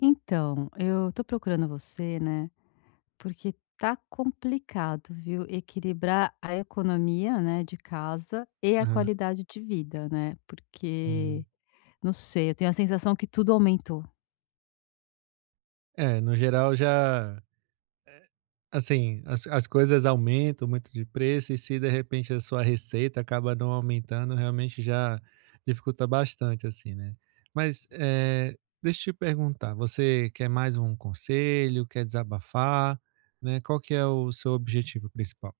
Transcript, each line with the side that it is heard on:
left: Então, eu tô procurando você, né? Porque tá complicado, viu? Equilibrar a economia, né, de casa e a
right: Aham,
left: qualidade de vida, né?
right: sim.
left: Porque, não sei, eu tenho a sensação que tudo aumentou.
right: É, no geral já assim, as coisas aumentam muito de preço e se de repente a sua receita acaba não aumentando, realmente já dificulta bastante, assim, né. Mas, deixa eu te perguntar, você quer mais um conselho, quer desabafar, né, qual que é o seu objetivo principal?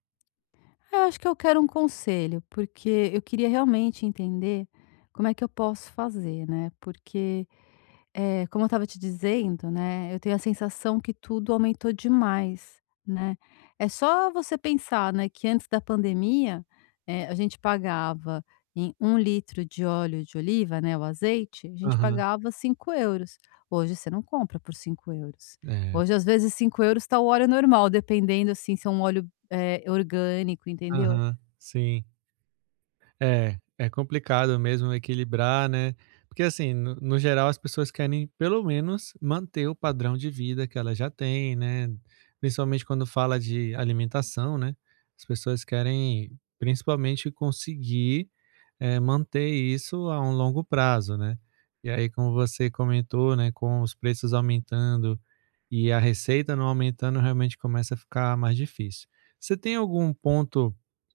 left: Eu acho que eu quero um conselho, porque eu queria realmente entender como é que eu posso fazer, né? Porque como eu estava te dizendo, né, eu tenho a sensação que tudo aumentou demais, né. É só você pensar, né, que antes da pandemia, a gente pagava em um litro de óleo de oliva, né, o azeite, a gente
right: Aham,
left: pagava 5 euros. Hoje você não compra por 5 euros.
right: é.
left: Hoje, às vezes, 5 euros está o óleo normal, dependendo, assim, se é um óleo, orgânico, entendeu.
right: Aham, sim. É, é complicado mesmo equilibrar, né? Porque assim, no geral as pessoas querem pelo menos manter o padrão de vida que elas já têm, né? Principalmente quando fala de alimentação, né? As pessoas querem principalmente conseguir manter isso a um longo prazo, né? E aí, como você comentou, né, com os preços aumentando e a receita não aumentando, realmente começa a ficar mais difícil. Você tem algum ponto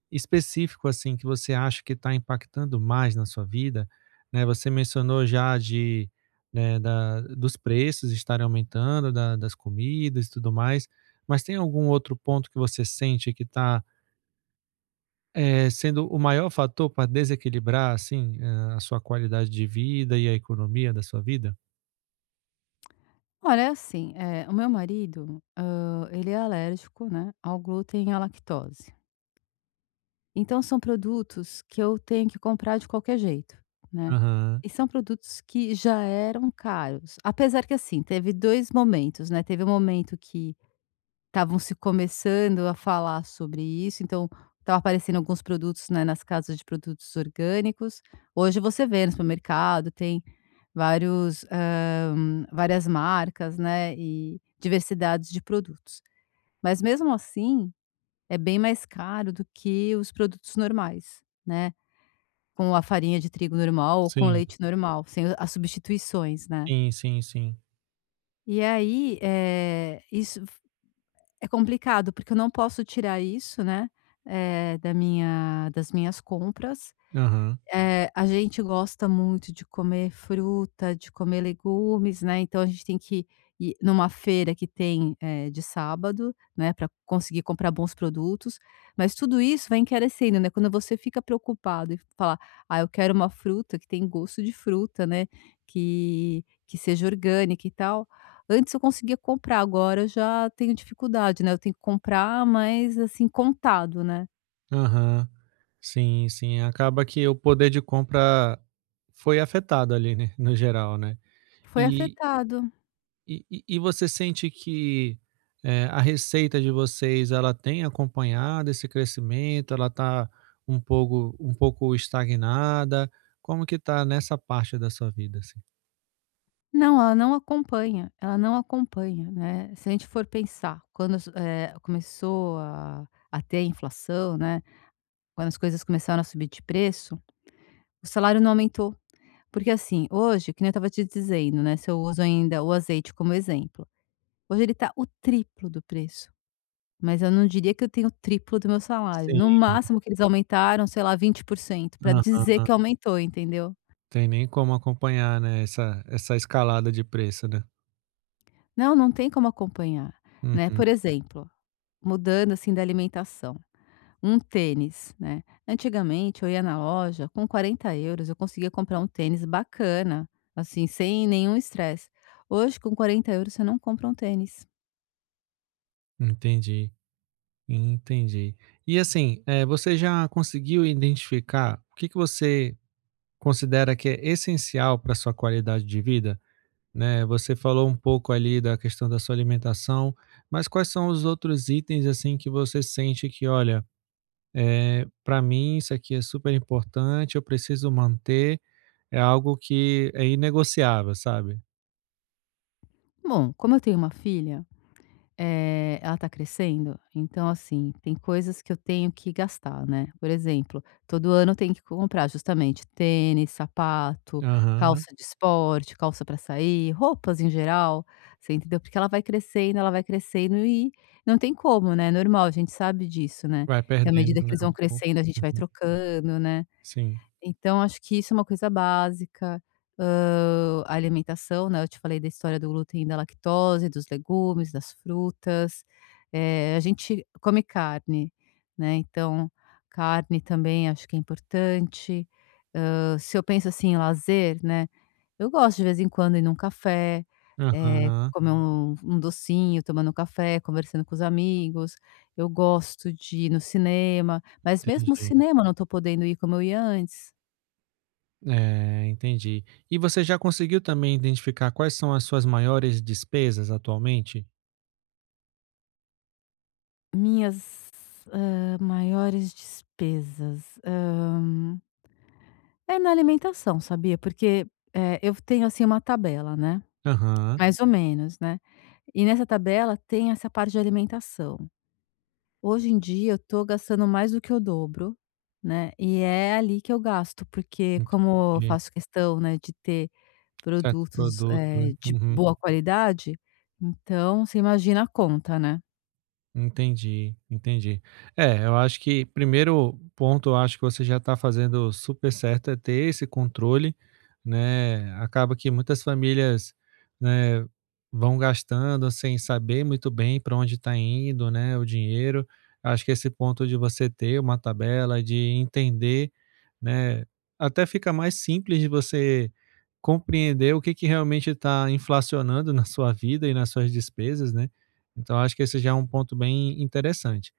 right: específico, assim, que você acha que está impactando mais na sua vida, né? Você mencionou já de, né, da dos preços estarem aumentando, da das comidas e tudo mais, mas tem algum outro ponto que você sente que está, sendo o maior fator para desequilibrar, assim, a sua qualidade de vida e a economia da sua vida?
left: Olha, é assim, o meu marido, ele é alérgico, né, ao glúten e à lactose. Então são produtos que eu tenho que comprar de qualquer jeito, né.
right: Aham.
left: E são produtos que já eram caros, apesar que assim, teve 2 momentos, né, teve um momento que estavam se começando a falar sobre isso, então estava aparecendo alguns produtos, né, nas casas de produtos orgânicos. Hoje você vê no supermercado, tem vários, várias marcas, né, e diversidades de produtos. Mas mesmo assim é bem mais caro do que os produtos normais, né, com a farinha de trigo normal ou com
right: Sim,
left: leite normal, sem as substituições, né.
right: sim, sim, sim.
left: E aí, isso é complicado, porque eu não posso tirar isso, né, da minha das minhas compras.
right: Aham.
left: É, a gente gosta muito de comer fruta, de comer legumes, né, então a gente tem que ir numa feira que tem, de sábado, né, para conseguir comprar bons produtos, mas tudo isso vai encarecendo, né, quando você fica preocupado e fala: "Ah, eu quero uma fruta que tem gosto de fruta, né, que seja orgânica e tal". Antes eu conseguia comprar, agora eu já tenho dificuldade, né, eu tenho que comprar, mas assim, contado, né.
right: Aham. Sim, sim. Acaba que o poder de compra foi afetado ali, né, no geral, né.
left: Foi
right: E
left: afetado.
right: e você sente que, a receita de vocês, ela tem acompanhado esse crescimento? Ela está um pouco estagnada? Como que tá nessa parte da sua vida, assim?
left: Não, ela não acompanha, né. Se a gente for pensar, quando as começou a ter a inflação, né, quando as coisas começaram a subir de preço, o salário não aumentou. Porque, assim, hoje, que nem eu estava te dizendo, né, se eu uso ainda o azeite como exemplo, hoje ele está o triplo do preço, mas eu não diria que eu tenho o triplo do meu salário. No
right: Sim.
left: máximo que eles aumentaram, sei lá, 20%, para dizer
right: Aham.
left: que aumentou, entendeu.
right: Tem nem como acompanhar, né, essa escalada de preço, né.
left: Não, não tem como acompanhar, né.
right: Uhum.
left: Por exemplo, mudando, assim, da alimentação. Um tênis, né. Antigamente eu ia na loja, com 40 euros, eu conseguia comprar um tênis bacana, assim, sem nenhum estresse. Hoje com 40 euros você não compra um tênis.
right: Entendi. Entendi. E assim, você já conseguiu identificar o que que você considera que é essencial para sua qualidade de vida? Né, você falou um pouco ali da questão da sua alimentação, mas quais são os outros itens assim que você sente que, olha, para mim isso aqui é super importante, eu preciso manter, é algo que é inegociável, sabe?
left: Bom, como eu tenho uma filha ela tá crescendo, então assim, tem coisas que eu tenho que gastar, né. Por exemplo, todo ano eu tenho que comprar justamente tênis, sapato,
right: Aham.
left: calça de esporte, calça para sair, roupas em geral, você entendeu? Porque ela vai crescendo e não tem como, né, é normal, a gente sabe disso, né,
right: Vai
left: que à
right: perdendo,
left: medida que
right: né,
left: eles
right: um
left: vão
right: pouco.
left: crescendo a gente vai
right: Uhum.
left: trocando, né.
right: Sim.
left: Então acho que isso é uma coisa básica, a alimentação, né, eu te falei da história do glúten e da lactose, dos legumes, das frutas, a gente come carne, né, então carne também acho que é importante, se eu penso, assim, em lazer, né, eu gosto de vez em quando ir num café,
right: Aham,
left: comer um docinho, tomando um café, conversando com os amigos, eu gosto de ir no cinema, mas mesmo o
right: entendi.
left: cinema eu não estou podendo ir como eu ia antes.
right: É, entendi. E você já conseguiu também identificar quais são as suas maiores despesas atualmente?
left: Minhas, maiores despesas, é na alimentação, sabia, porque, eu tenho, assim, uma tabela, né,
right: Aham,
left: mais ou menos, né, e nessa tabela tem essa parte de alimentação. Hoje em dia eu tô gastando mais do que o dobro, né, e é ali que eu gasto, porque como eu
right: entendi.
left: faço questão, né, de ter
right: Certos
left: produtos,
right: produtos, né?
left: de
right: Uhum.
left: boa qualidade, então você imagina a conta, né.
right: Entendi, entendi. É, eu acho que primeiro ponto, eu acho que você já está fazendo super certo é ter esse controle, né? Acaba que muitas famílias, né, vão gastando sem saber muito bem para onde está indo, né, o dinheiro. Acho que esse ponto de você ter uma tabela, de entender, né, até fica mais simples de você compreender o que que realmente está inflacionando na sua vida e nas suas despesas, né? Então acho que esse já é um ponto bem interessante.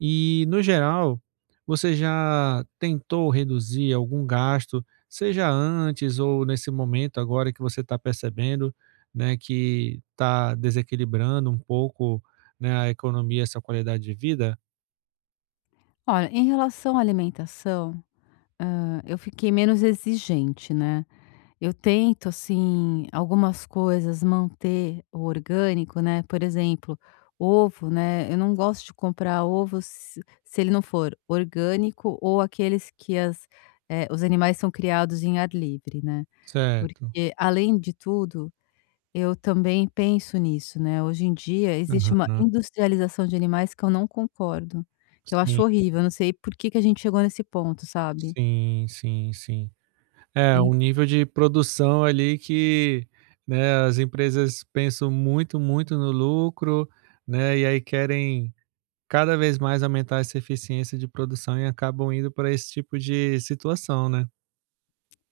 right: E no geral, você já tentou reduzir algum gasto, seja antes ou nesse momento agora que você está percebendo, né, que está desequilibrando um pouco, né, a economia, essa qualidade de vida?
left: Olha, em relação à alimentação. Eu fiquei menos exigente, né. Eu tento, assim, algumas coisas manter o orgânico, né, por exemplo, ovo, né, eu não gosto de comprar ovo se ele não for orgânico ou aqueles que as os animais são criados em ar livre, né.
right: Certo.
left: Porque, além de tudo, eu também penso nisso, né, hoje em dia existe uma
right: Aham.
left: industrialização de animais que eu não concordo, que eu acho
right: Sim,
left: horrível, eu não sei por que que a gente chegou nesse ponto, sabe.
right: sim, sim, sim. É, um nível de produção ali que, né, as empresas pensam muito, muito no lucro, né, e aí querem cada vez mais aumentar essa eficiência de produção e acabam indo para esse tipo de situação, né.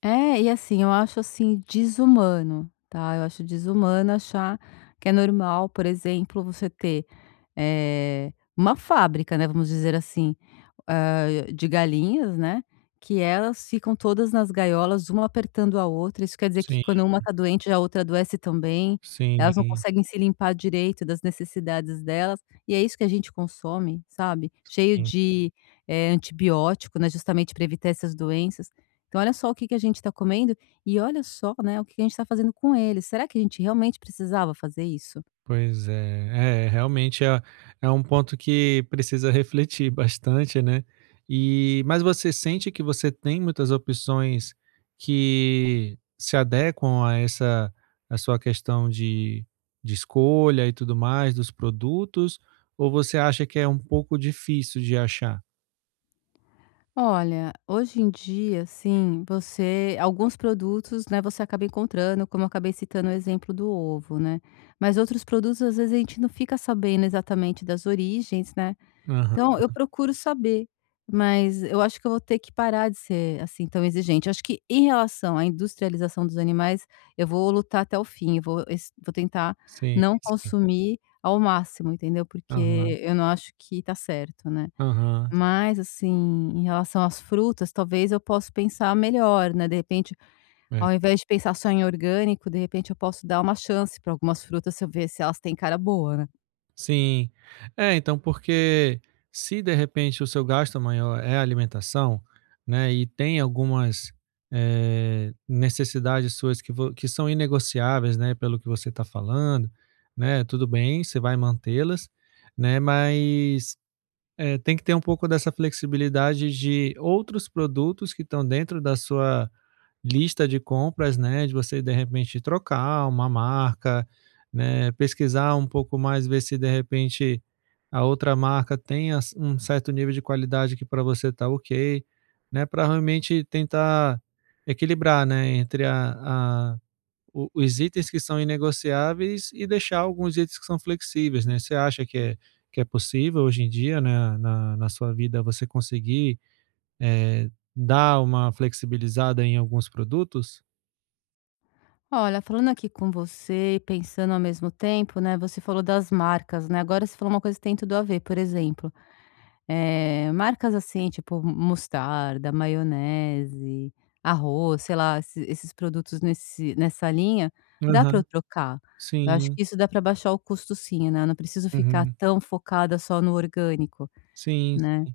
left: É, e assim, eu acho assim desumano, tá? Eu acho desumano achar que é normal, por exemplo, você ter, uma fábrica, né, vamos dizer assim, hã, de galinhas, né, que elas ficam todas nas gaiolas, uma apertando a outra. Isso quer dizer que
right: Sim,
left: quando uma tá doente, a outra adoece também.
right: sim,
left: Elas não conseguem se limpar direito das necessidades delas, e é isso que a gente consome, sabe, cheio
right: sim.
left: de, antibiótico, né, justamente para evitar essas doenças. Então olha só o que que a gente está comendo e olha só, né, o que a gente está fazendo com eles. Será que a gente realmente precisava fazer isso?
right: Pois é, é realmente é, é um ponto que precisa refletir bastante, né? E mas você sente que você tem muitas opções que se adequam a essa a sua questão de escolha e tudo mais dos produtos, ou você acha que é um pouco difícil de achar?
left: Olha, hoje em dia, sim, você alguns produtos, né, você acaba encontrando, como eu acabei citando o exemplo do ovo, né? Mas outros produtos, às vezes, a gente não fica sabendo exatamente das origens, né?
right: Aham,
left: Então, eu procuro saber, mas eu acho que eu vou ter que parar de ser, assim, tão exigente. Acho que em relação à industrialização dos animais, eu vou lutar até o fim, eu vou, vou tentar
right: sim,
left: não
right: sim.
left: consumir ao máximo, entendeu?
right: Aham,
left: Porque eu não acho que tá certo, né?
right: aham.
left: Mas, assim, em relação às frutas, talvez eu possa pensar melhor, né, de repente,
right: É.
left: ao invés de pensar só em orgânico, de repente eu posso dar uma chance para algumas frutas, se eu ver se elas têm cara boa, né.
right: Sim. É, então, porque se de repente o seu gasto maior é alimentação, né, e tem algumas, necessidades suas que vo que são inegociáveis, né, pelo que você está falando, né, tudo bem, você vai mantê-las, né, mas, tem que ter um pouco dessa flexibilidade de outros produtos que estão dentro da sua lista de compras, né, de você de repente trocar uma marca, né, pesquisar um pouco mais, ver se de repente a outra marca tem as um certo nível de qualidade que para você tá ok, né, para realmente tentar equilibrar, né, entre a o os itens que são inegociáveis e deixar alguns itens que são flexíveis, né. Você acha que é possível hoje em dia, né, na sua vida você conseguir eh, dá uma flexibilizada em alguns produtos?
left: Olha, falando aqui com você e pensando ao mesmo tempo, né, você falou das marcas, né, agora você falou uma coisa que tem tudo a ver, por exemplo, marcas assim, tipo mostarda, maionese, arroz, sei lá, esses produtos nesse nessa linha, dá para eu
right: Aham,
left: trocar. Eu
right: sim,
left: acho
right: né?
left: que isso dá para baixar o custo sim, né, eu não preciso ficar
right: Uhum,
left: tão focada só no orgânico,
right: sim.
left: né.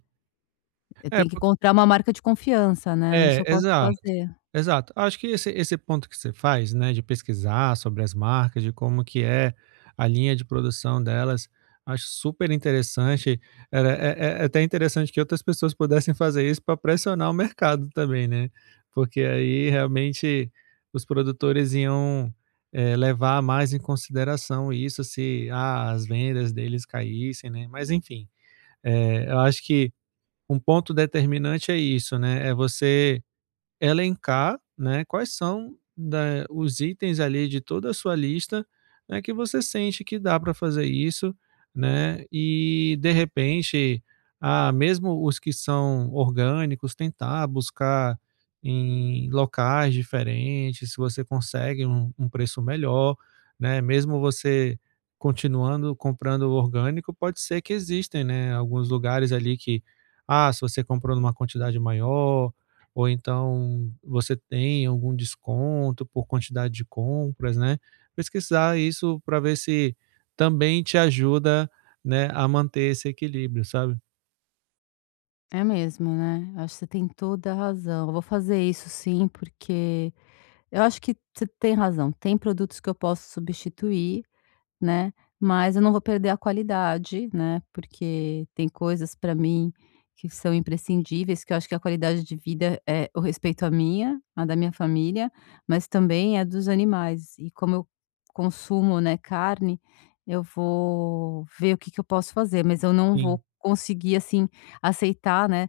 left: Eu
right: É
left: tenho que
right: por
left: encontrar uma marca de confiança, né, isso
right: é,
left: eu posso
right: exato.
left: fazer.
right: Exato. Acho que esse ponto que você faz, né, de pesquisar sobre as marcas, de como que é a linha de produção delas, acho super interessante. Era é é é até interessante que outras pessoas pudessem fazer isso para pressionar o mercado também, né, porque aí realmente os produtores iam, levar mais em consideração isso se, ah, as vendas deles caíssem, né. Mas enfim, eu acho que um ponto determinante é isso, né, é você elencar, né, quais são da os itens ali de toda a sua lista, né, que você sente que dá para fazer isso, né, e de repente, ah, mesmo os que são orgânicos, tentar buscar em locais diferentes, se você consegue um preço melhor, né, mesmo você continuando comprando o orgânico, pode ser que existem, né, alguns lugares ali que, ah, se você comprou numa quantidade maior ou então você tem algum desconto por quantidade de compras, né. Pesquisar isso para ver se também te ajuda, né, a manter esse equilíbrio, sabe.
left: É mesmo, né, acho que você tem toda a razão. Eu vou fazer isso sim, porque eu acho que você tem razão, tem produtos que eu posso substituir. Né, mas eu não vou perder a qualidade, né, porque tem coisas para mim que são imprescindíveis, que eu acho que a qualidade de vida é o respeito à minha, à da minha família, mas também é dos animais. E como eu consumo, né, carne, eu vou ver o que que eu posso fazer, mas eu não vou
right: Sim,
left: conseguir, assim, aceitar, né,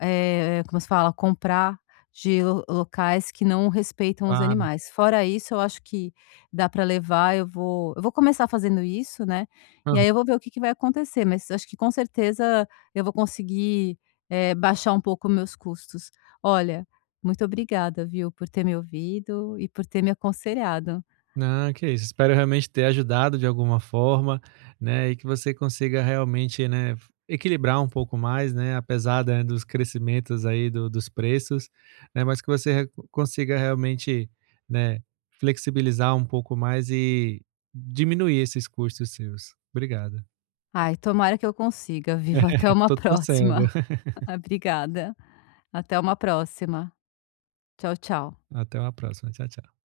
left: como se fala? Comprar de lo locais que não respeitam os
right: claro.
left: animais. Fora isso, eu acho que dá para levar, eu vou começar fazendo isso, né, e aí eu vou ver o que que vai acontecer, mas acho que com certeza eu vou conseguir, baixar um pouco meus custos. Olha, muito obrigada, viu, por ter me ouvido e por ter me aconselhado.
right: Não, que isso. Espero realmente ter ajudado de alguma forma, né, e que você consiga realmente, né, equilibrar um pouco mais, né, apesar, né, dos crescimentos aí do dos preços, né, mas que você re consiga realmente, né, flexibilizar um pouco mais e diminuir esses custos seus. Obrigado.
left: Ai, tomara que eu consiga, viu. Até uma
right: Tô torcendo.
left: próxima. Obrigada. Até uma próxima. Tchau, tchau.
right: Até uma próxima. Tchau, tchau.